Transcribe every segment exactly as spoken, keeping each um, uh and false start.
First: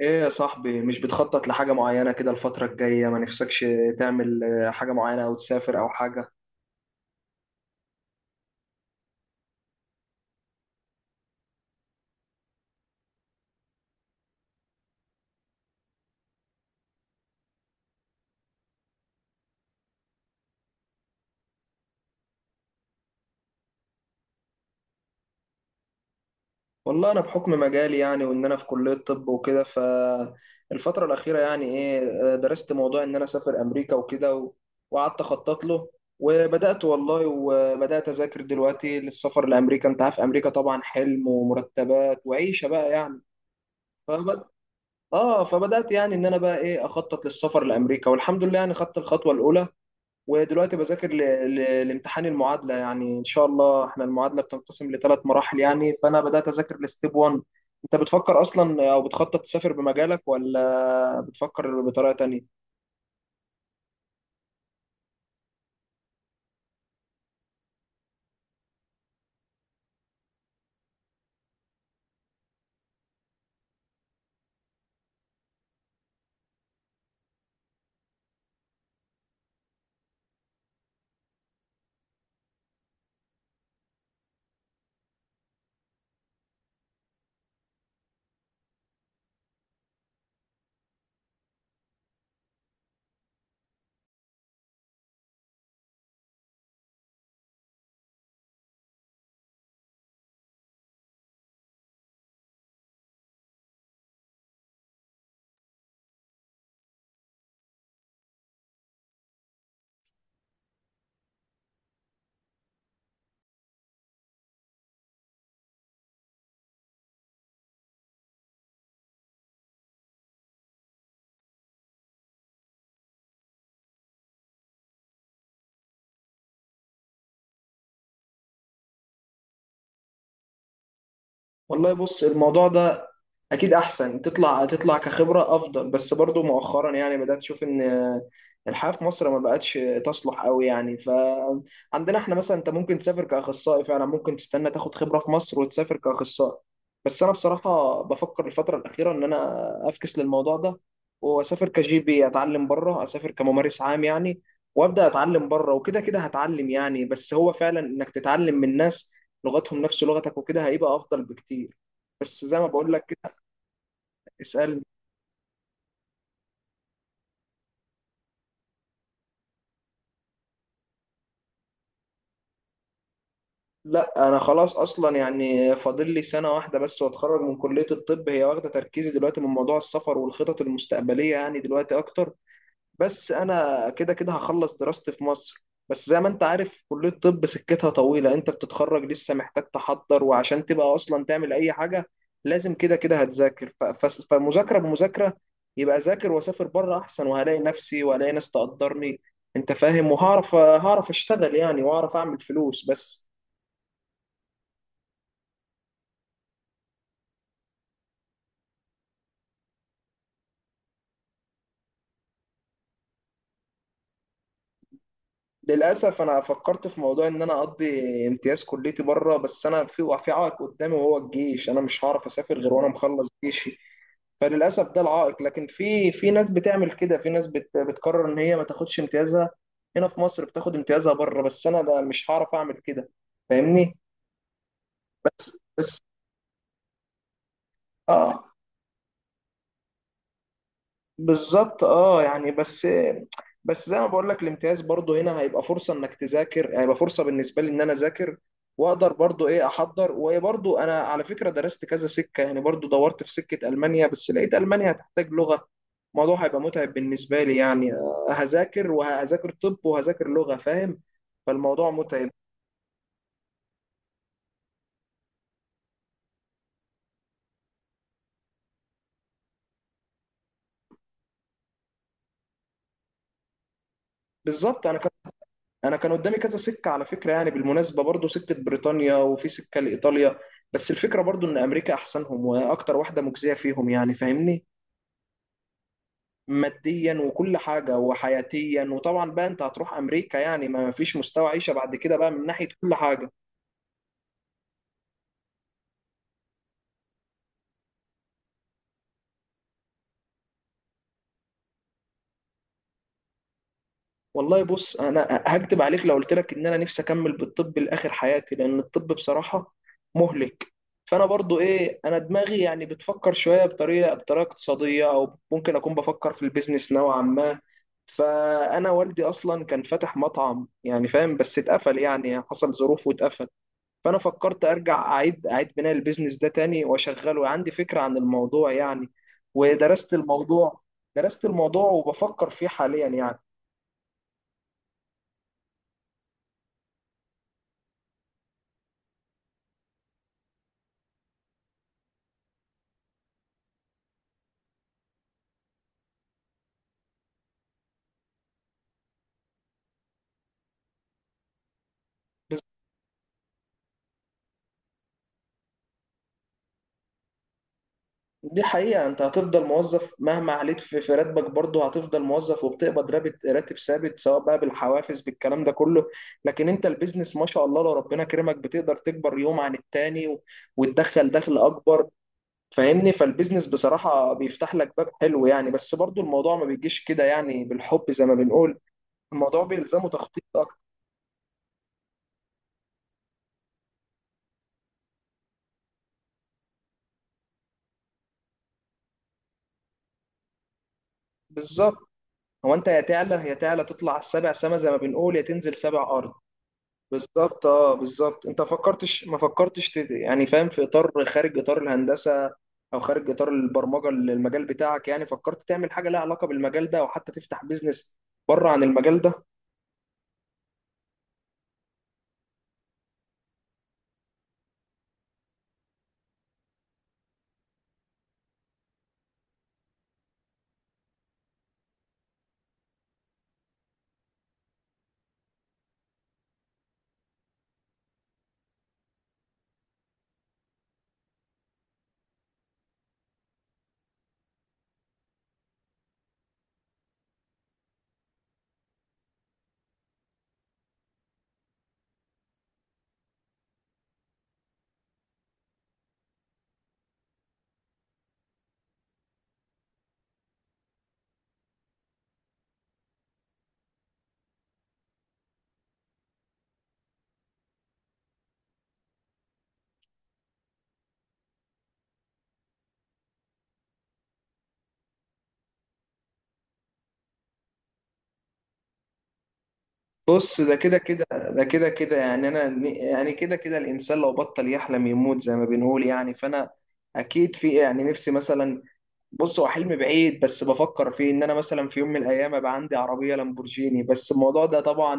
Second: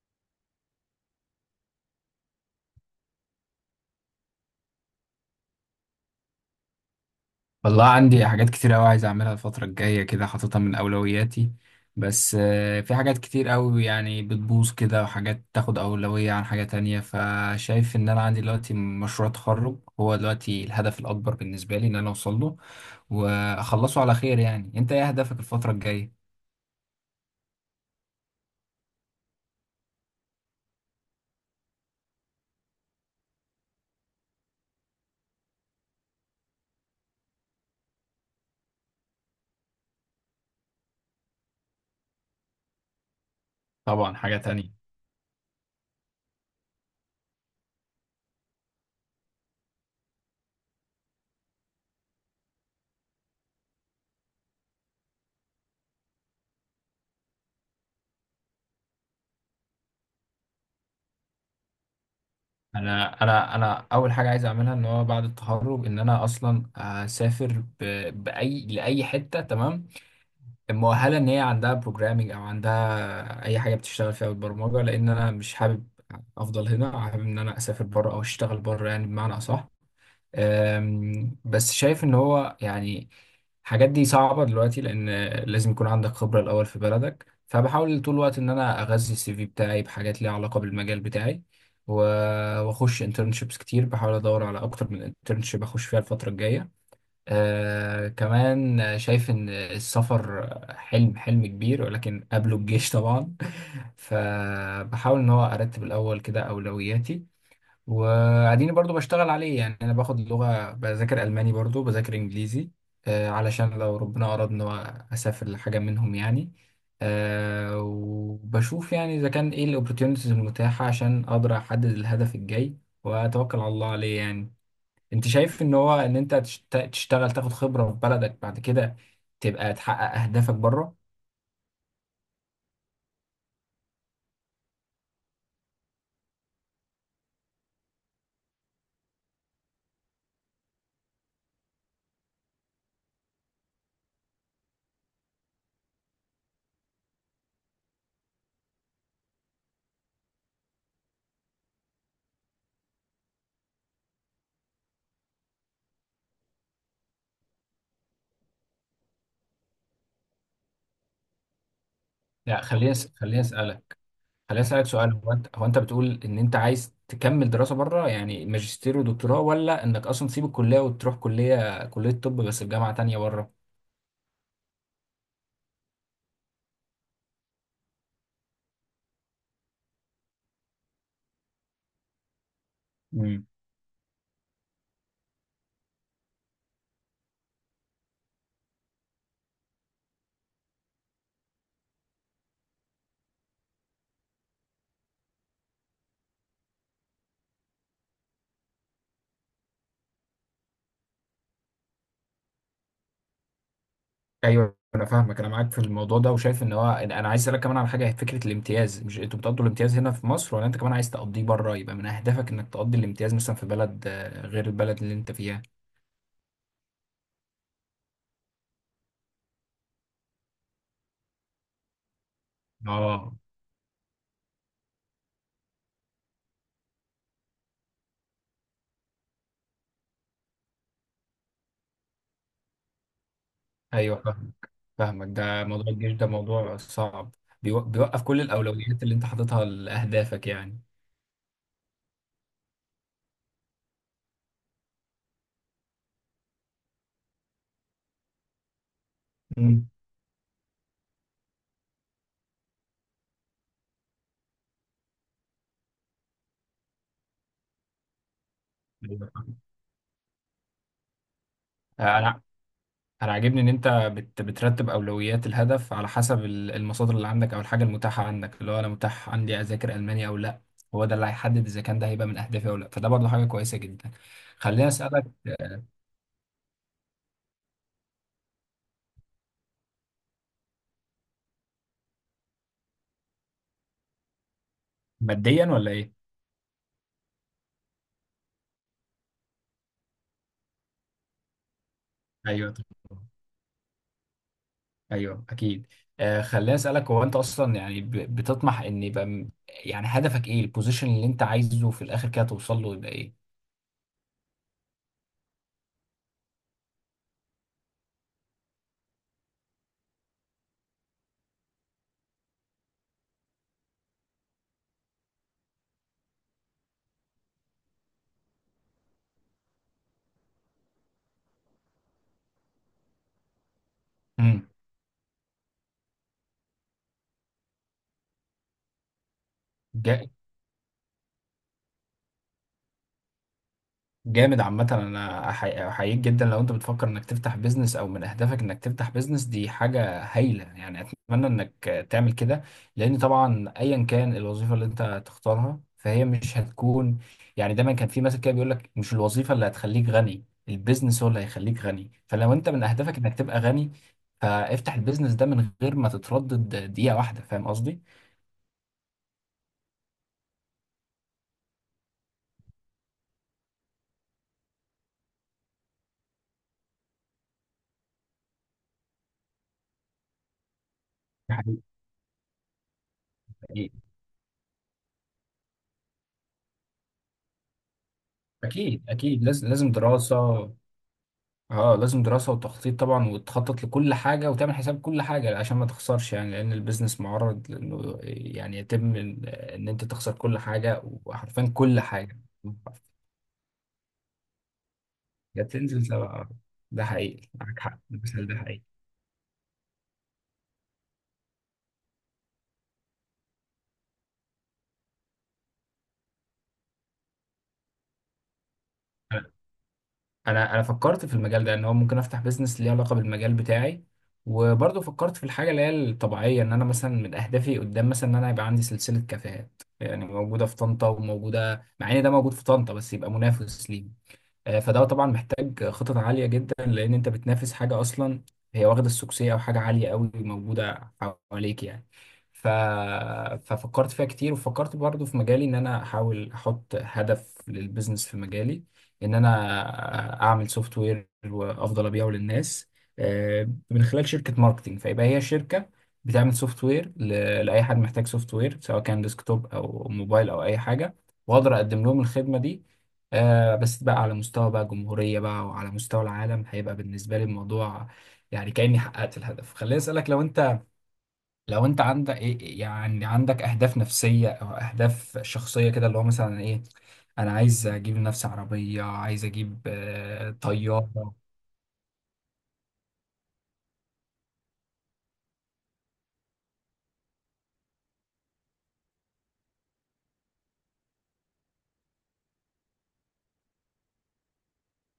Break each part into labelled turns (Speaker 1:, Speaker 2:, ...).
Speaker 1: ايه يا صاحبي، مش بتخطط لحاجة معينة كده الفترة الجاية؟ ما نفسكش تعمل آه، حاجة معينة او تسافر او حاجة؟
Speaker 2: والله عندي حاجات كتير أوي عايز أعملها الفترة الجاية كده حاططها من أولوياتي. بس آه، في حاجات كتير أوي يعني بتبوظ كده، وحاجات تاخد أولوية عن حاجة تانية. فشايف إن أنا عندي دلوقتي مشروع تخرج، هو دلوقتي الهدف الأكبر بالنسبة لي إن أنا أوصل له وأخلصه على خير. يعني أنت إيه هدفك الفترة الجاية؟
Speaker 1: والله انا بحكم مجالي، يعني وان انا في كلية طب وكده، فالفترة الأخيرة يعني ايه، آه، درست موضوع ان انا اسافر امريكا وكده و- وقعدت اخطط له. وبدأت والله وبدأت اذاكر دلوقتي للسفر لامريكا. انت عارف امريكا طبعا حلم ومرتبات وعيشة بقى يعني.
Speaker 2: طبعا حاجة
Speaker 1: فبد...
Speaker 2: تانية.
Speaker 1: اه فبدأت يعني ان انا بقى ايه اخطط للسفر لامريكا، والحمد لله يعني خدت الخطوة الاولى، ودلوقتي بذاكر ل- ل- لامتحان المعادلة، يعني إن شاء الله إحنا المعادلة بتنقسم لثلاث مراحل، يعني فأنا بدأت أذاكر لستيب واحد. أنت بتفكر أصلا أو بتخطط تسافر بمجالك ولا بتفكر بطريقة تانية؟
Speaker 2: أنا أنا أنا أول حاجة عايز أعملها إن هو بعد التخرج إن أنا أصلا أسافر ب- بأي لأي حتة، تمام، مؤهله ان هي عندها بروجرامنج او عندها اي حاجه بتشتغل فيها بالبرمجه. لان انا مش حابب افضل هنا، حابب ان انا اسافر بره او اشتغل بره يعني بمعنى اصح. أم، بس شايف ان هو يعني الحاجات دي صعبه دلوقتي، لان لازم يكون عندك خبره الاول في بلدك. فبحاول طول الوقت ان انا اغذي السي في بتاعي بحاجات ليها علاقه بالمجال بتاعي، و- واخش انترنشيبس كتير، بحاول ادور على اكتر من انترنشيب اخش فيها الفتره الجايه. آه كمان شايف إن السفر حلم حلم كبير، ولكن قبله الجيش طبعا. فبحاول إن هو أرتب الأول كده أولوياتي، وقاعدين برضو بشتغل عليه. يعني أنا باخد لغة، بذاكر ألماني برضو، بذاكر إنجليزي آه علشان لو ربنا أراد إن هو أسافر لحاجة منهم يعني. آه وبشوف يعني إذا كان إيه الأوبورتيونيتيز المتاحة عشان أقدر أحدد الهدف الجاي وأتوكل على الله عليه يعني. انت شايف ان هو ان انت تشت- تشتغل تاخد خبرة في بلدك، بعد كده تبقى تحقق اهدافك بره؟
Speaker 1: والله بص الموضوع ده، اكيد احسن تطلع تطلع كخبره افضل، بس برضو مؤخرا يعني بدات اشوف ان الحياه في مصر ما بقتش تصلح قوي، يعني فعندنا احنا مثلا انت ممكن تسافر كاخصائي، فعلا ممكن تستنى تاخد خبره في مصر وتسافر كاخصائي. بس انا بصراحه بفكر الفتره الاخيره ان انا افكس للموضوع ده واسافر كجي بي، اتعلم بره، اسافر كممارس عام يعني، وابدا اتعلم بره، وكده كده هتعلم يعني. بس هو فعلا انك تتعلم من ناس لغتهم نفس لغتك وكده هيبقى افضل بكتير، بس زي
Speaker 2: لا،
Speaker 1: ما بقول
Speaker 2: خليني
Speaker 1: لك
Speaker 2: أس-
Speaker 1: كده.
Speaker 2: خليني اسالك خليني
Speaker 1: اسألني.
Speaker 2: اسالك سؤال. هو انت هو انت بتقول ان انت عايز تكمل دراسة بره يعني ماجستير ودكتوراه، ولا انك اصلا تسيب الكلية وتروح كلية كلية طب بس في جامعة تانية بره؟
Speaker 1: لا، انا خلاص اصلا، يعني فاضل لي سنة واحدة بس واتخرج من كلية الطب، هي واخدة تركيزي دلوقتي من موضوع السفر والخطط المستقبلية، يعني دلوقتي اكتر. بس
Speaker 2: مم.
Speaker 1: انا كده كده هخلص دراستي في مصر، بس زي ما انت عارف كلية الطب سكتها طويلة، انت بتتخرج لسه محتاج تحضر، وعشان تبقى اصلا تعمل اي حاجة لازم كده كده هتذاكر، ف- ف- فمذاكرة بمذاكرة، يبقى ذاكر واسافر بره احسن، وهلاقي نفسي وهلاقي ناس تقدرني، انت فاهم، وهعرف هعرف اشتغل يعني، واعرف اعمل فلوس بس.
Speaker 2: ايوه انا فاهمك، انا معاك في الموضوع ده. وشايف ان هو انا عايز اسالك كمان على حاجه، هي فكره الامتياز. مش انتوا بتقضوا الامتياز هنا في مصر، ولا انت كمان عايز تقضيه بره؟ يبقى من اهدافك انك تقضي الامتياز مثلا في بلد آه، غير البلد اللي انت فيها.
Speaker 1: للاسف انا فكرت في موضوع ان انا اقضي امتياز كليتي بره، بس انا في في عائق قدامي وهو الجيش، انا مش هعرف اسافر غير وانا مخلص
Speaker 2: اه.
Speaker 1: جيشي. فللاسف ده العائق، لكن في في ناس بتعمل كده، في ناس بت بتقرر ان هي ما تاخدش امتيازها هنا في مصر، بتاخد امتيازها بره، بس انا ده مش هعرف اعمل كده، فاهمني؟
Speaker 2: ايوه فاهم، فاهمك.
Speaker 1: بس
Speaker 2: ده موضوع
Speaker 1: بس،
Speaker 2: الجيش ده موضوع صعب، بيو- بيوقف كل
Speaker 1: اه
Speaker 2: الاولويات اللي انت حاططها لاهدافك يعني.
Speaker 1: بالظبط، اه يعني بس. بس زي ما بقول لك، الامتياز برضو هنا هيبقى فرصه انك تذاكر، يعني هيبقى فرصه بالنسبه لي ان انا اذاكر، واقدر برضو ايه
Speaker 2: مم.
Speaker 1: احضر، وبرضو انا على فكره درست كذا سكه يعني، برضو دورت في سكه المانيا بس لقيت المانيا هتحتاج لغه، الموضوع هيبقى متعب بالنسبه لي يعني، آه، هذاكر
Speaker 2: أيوة
Speaker 1: وهذاكر
Speaker 2: فاهم.
Speaker 1: طب وهذاكر لغه، فاهم؟ فالموضوع متعب.
Speaker 2: انا انا عاجبني ان انت بت بترتب اولويات الهدف على حسب ال- المصادر اللي عندك او الحاجه المتاحه عندك، اللي هو انا متاح عندي اذاكر الماني او لا. هو ده اللي هيحدد اذا كان ده هيبقى من اهدافي او لا. فده برضه حاجه كويسه جدا.
Speaker 1: بالظبط.
Speaker 2: خليني
Speaker 1: انا
Speaker 2: اسالك آه،
Speaker 1: انا كان قدامي كذا سكه على فكره يعني، بالمناسبه برضو سكه بريطانيا وفي سكه لايطاليا، بس الفكره برضو ان امريكا احسنهم واكتر واحده مجزيه فيهم يعني، فاهمني؟
Speaker 2: ماديا ولا ايه؟
Speaker 1: ماديا وكل حاجه وحياتيا، وطبعا بقى انت هتروح امريكا يعني ما فيش مستوى عيشه بعد كده بقى، من ناحيه
Speaker 2: ايوه،
Speaker 1: كل حاجه.
Speaker 2: ايوه، اكيد. آه خليني اسالك، هو انت اصلا يعني ب- بتطمح ان يبقى م- يعني هدفك ايه، البوزيشن اللي انت عايزه في الاخر كده توصل له يبقى ايه؟
Speaker 1: والله بص، انا هكدب عليك لو قلت لك ان انا نفسي اكمل بالطب لاخر حياتي، لان الطب بصراحه مهلك. فانا برضو ايه، انا دماغي يعني بتفكر شويه بطريقه بطريقه اقتصاديه، او ممكن اكون بفكر في البيزنس نوعا ما. فانا والدي اصلا كان فاتح مطعم يعني، فاهم؟ بس اتقفل يعني، حصل ظروف واتقفل. فانا فكرت
Speaker 2: امم
Speaker 1: ارجع اعيد اعيد بناء البيزنس ده تاني واشغله، عندي فكره عن الموضوع يعني، ودرست الموضوع، درست الموضوع وبفكر فيه حاليا يعني.
Speaker 2: جامد عامة. أنا أحي- أحييك جدا لو أنت بتفكر إنك تفتح بيزنس، أو من أهدافك إنك تفتح بيزنس. دي حاجة هايلة يعني، أتمنى إنك تعمل كده. لأن طبعا أيا كان الوظيفة اللي أنت تختارها فهي مش هتكون، يعني دايما كان في مثل كده بيقول لك: مش الوظيفة اللي هتخليك غني، البيزنس هو اللي هيخليك غني. فلو أنت من أهدافك إنك تبقى غني، فافتح البيزنس ده من غير ما تتردد دقيقة واحدة. فاهم قصدي؟
Speaker 1: دي حقيقة، انت هتفضل موظف مهما عليت في في راتبك، برضه هتفضل موظف وبتقبض راتب راتب ثابت، سواء بقى بالحوافز بالكلام ده كله. لكن انت البيزنس ما شاء الله لو ربنا كرمك بتقدر تكبر يوم عن التاني، و- وتدخل
Speaker 2: ده
Speaker 1: دخل
Speaker 2: حقيقي.
Speaker 1: اكبر، فاهمني؟ فالبيزنس بصراحة بيفتح لك باب حلو يعني، بس برضه الموضوع ما بيجيش كده يعني بالحب زي ما بنقول،
Speaker 2: أكيد أكيد،
Speaker 1: الموضوع
Speaker 2: لازم لازم
Speaker 1: بيلزمه تخطيط
Speaker 2: دراسة.
Speaker 1: اكتر.
Speaker 2: اه لازم دراسة وتخطيط طبعا، وتخطط لكل حاجة وتعمل حساب كل حاجة عشان ما تخسرش يعني، لأن البيزنس معرض لأنه يعني يتم إن إن أنت تخسر كل حاجة، وحرفيا كل
Speaker 1: بالظبط.
Speaker 2: حاجة.
Speaker 1: هو انت يا تعلى يا تعلى تطلع السبع سما زي ما بنقول، يا
Speaker 2: يا
Speaker 1: تنزل سبع
Speaker 2: تنزل
Speaker 1: ارض.
Speaker 2: سبعة. ده حقيقي،
Speaker 1: بالظبط
Speaker 2: معاك
Speaker 1: اه،
Speaker 2: حق،
Speaker 1: بالظبط،
Speaker 2: المثال ده
Speaker 1: انت
Speaker 2: حقيقي.
Speaker 1: فكرتش ما فكرتش تت- يعني فاهم، في اطار خارج اطار الهندسه او خارج اطار البرمجه، ال- المجال بتاعك يعني، فكرت تعمل حاجه لها علاقه بالمجال ده او حتى تفتح بيزنس بره عن المجال ده؟
Speaker 2: أنا أنا أنا فكرت في المجال ده إن هو ممكن أفتح بيزنس ليه علاقة بالمجال بتاعي. وبرضه فكرت في الحاجة اللي هي الطبيعية، إن أنا مثلا من أهدافي قدام مثلا إن أنا يبقى عندي سلسلة كافيهات، يعني موجودة في طنطا، وموجودة مع إن ده موجود في طنطا بس يبقى منافس ليه. آه، فده طبعا محتاج خطط عالية جدا، لأن أنت بتنافس حاجة أصلا هي واخدة السوكسية، أو حاجة عالية أوي موجودة حواليك يعني. ف... ففكرت فيها كتير، وفكرت برضو في مجالي إن أنا أحاول أحط هدف للبيزنس في مجالي، إن أنا أعمل سوفت وير وأفضل أبيعه للناس آه، من خلال شركة ماركتينج. فيبقى هي شركة بتعمل سوفت وير ل... لأي حد محتاج سوفت وير، سواء كان ديسكتوب أو موبايل أو أي حاجة، وأقدر أقدم لهم الخدمة دي. آه بس بقى على مستوى بقى جمهورية بقى وعلى مستوى العالم، هيبقى بالنسبة لي الموضوع يعني كأني حققت الهدف. خليني أسألك، لو أنت لو أنت عندك إيه يعني، عندك أهداف نفسية أو أهداف شخصية كده، اللي هو مثلا إيه؟ أنا عايز أجيب لنفسي عربية، عايز أجيب آه
Speaker 1: بص، ده كده كده
Speaker 2: طيارة.
Speaker 1: ده كده كده يعني انا يعني كده كده الانسان لو بطل يحلم يموت زي ما بنقول يعني، فانا اكيد في يعني نفسي مثلا، بص هو حلم بعيد بس بفكر فيه ان انا مثلا في يوم من الايام ابقى عندي عربيه لامبورجيني، بس الموضوع ده طبعا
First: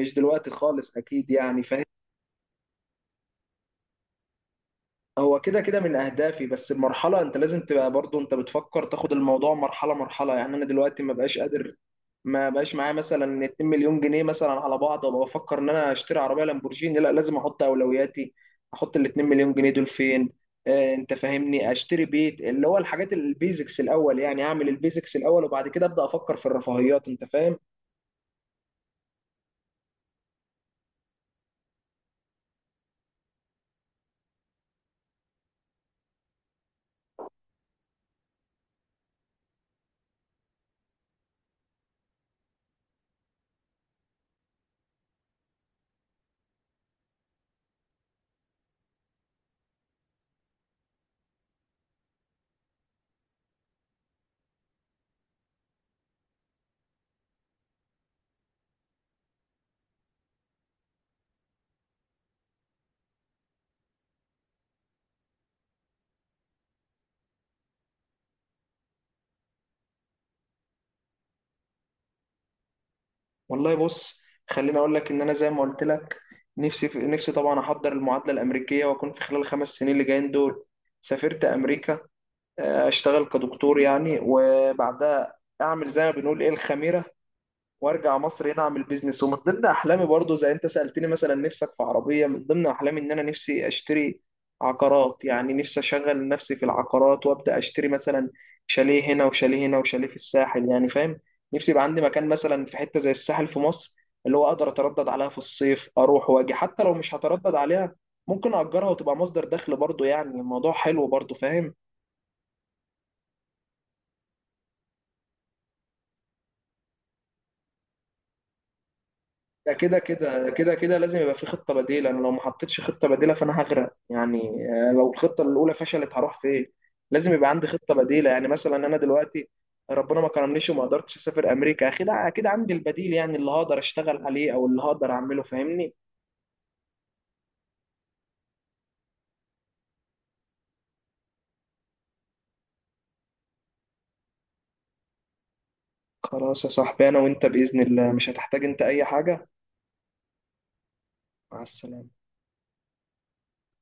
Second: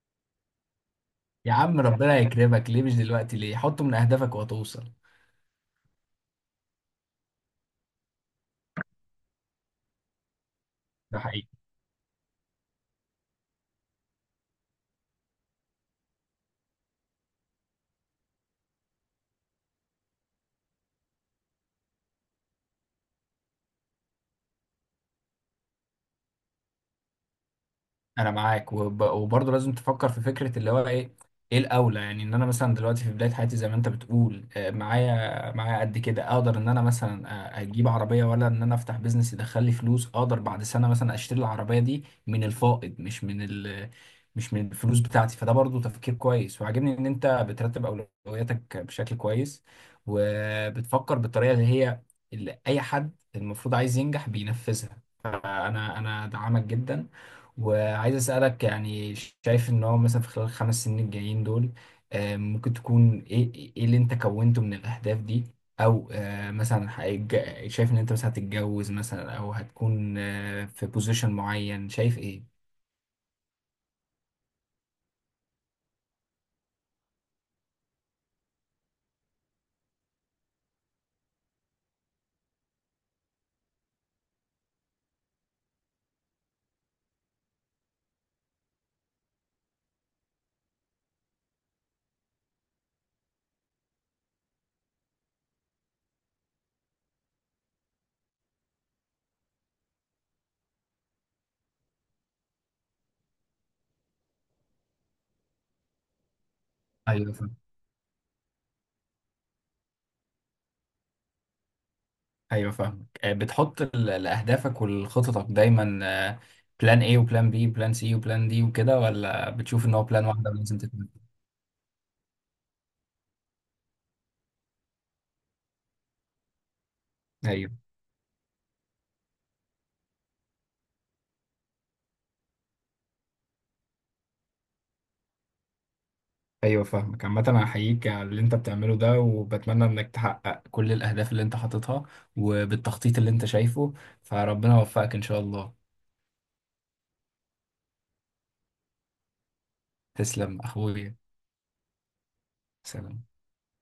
Speaker 1: مش دلوقتي خالص اكيد
Speaker 2: يا
Speaker 1: يعني،
Speaker 2: عم
Speaker 1: فاهم؟
Speaker 2: ربنا يكرمك، ليه مش دلوقتي؟ ليه؟ حطه من أهدافك وهتوصل.
Speaker 1: هو كده كده من اهدافي، بس المرحله انت لازم تبقى برضو انت بتفكر تاخد الموضوع مرحله مرحله يعني، انا دلوقتي ما
Speaker 2: ده
Speaker 1: بقاش
Speaker 2: حقيقي.
Speaker 1: قادر، ما بقاش معايا مثلا اتنين مليون جنيه مثلا على بعض وابقى بفكر ان انا اشتري عربيه لامبورجيني، لا، لازم احط اولوياتي، احط ال اتنين مليون جنيه دول فين؟ آه انت فاهمني، اشتري بيت اللي هو الحاجات البيزكس الاول، يعني اعمل البيزكس الاول وبعد كده ابدا افكر في الرفاهيات، انت فاهم؟
Speaker 2: انا معاك وب... وبرضه لازم تفكر في فكره اللي هو ايه ايه الاولى. يعني ان انا مثلا دلوقتي في بدايه حياتي، زي ما انت بتقول آه، معايا معايا قد كده، اقدر ان انا مثلا آه، اجيب عربيه، ولا ان انا افتح بيزنس يدخل لي فلوس، اقدر بعد سنه مثلا اشتري العربيه دي من الفائض، مش من ال... مش من الفلوس بتاعتي. فده برضه تفكير كويس، وعاجبني ان انت بترتب اولوياتك بشكل كويس، وبتفكر بالطريقه اللي هي اللي اي حد المفروض عايز ينجح بينفذها. فانا انا دعمك جدا. وعايز أسألك يعني، شايف إن هو مثلا في خلال الخمس سنين الجايين دول آه، ممكن تكون إيه إيه اللي أنت كونته من الأهداف دي، أو آه، مثلا هيتج- شايف إن أنت مثلا هتتجوز مثلا، أو هتكون آه، في بوزيشن معين، شايف إيه؟
Speaker 1: والله بص، خليني اقول لك ان انا زي ما قلت لك، نفسي في... نفسي طبعا احضر المعادله الامريكيه، واكون في خلال الخمس سنين اللي جايين دول سافرت امريكا، آه، اشتغل كدكتور يعني، وبعدها اعمل زي ما بنقول ايه الخميره، وارجع مصر هنا اعمل بيزنس، ومن ضمن احلامي برضو زي انت سالتني مثلا نفسك في عربيه، من ضمن احلامي ان انا نفسي اشتري عقارات، يعني نفسي اشغل نفسي في العقارات وابدا اشتري مثلا شاليه هنا وشاليه هنا وشاليه في الساحل يعني، فاهم؟ نفسي يبقى عندي مكان مثلا في حته زي الساحل في مصر، اللي هو اقدر اتردد عليها في الصيف اروح واجي، حتى لو مش
Speaker 2: أيوه
Speaker 1: هتردد
Speaker 2: فاهم.
Speaker 1: عليها ممكن اجرها وتبقى مصدر دخل برضو، يعني الموضوع حلو برضو، فاهم؟
Speaker 2: أيوه فاهمك. آه، بتحط ال- لأهدافك ولخططك دايما بلان إيه وبلان بي وبلان سي وبلان دي وكده، ولا
Speaker 1: ده
Speaker 2: بتشوف إن
Speaker 1: كده
Speaker 2: هو بلان
Speaker 1: كده
Speaker 2: واحدة
Speaker 1: كده
Speaker 2: ولازم
Speaker 1: كده
Speaker 2: تكمل؟
Speaker 1: لازم يبقى في خطة بديلة، أنا لو ما حطيتش خطة بديلة فأنا هغرق يعني، آه، لو الخطة الأولى فشلت هروح فين؟ لازم يبقى عندي
Speaker 2: أيوه،
Speaker 1: خطة بديلة، يعني مثلا أنا دلوقتي ربنا ما كرمنيش وما قدرتش أسافر أمريكا، أكيد أكيد عندي البديل يعني اللي هقدر أشتغل عليه أو اللي هقدر أعمله، فاهمني؟
Speaker 2: ايوه، فاهمك. عامة انا هحييك على اللي انت بتعمله ده، وبتمنى انك تحقق كل الاهداف اللي انت حاططها وبالتخطيط اللي انت شايفه. فربنا يوفقك ان شاء الله.
Speaker 1: خلاص يا صاحبي، أنا وأنت بإذن الله مش هتحتاج أنت أي حاجة.
Speaker 2: تسلم اخويا.
Speaker 1: مع السلامة.
Speaker 2: سلام.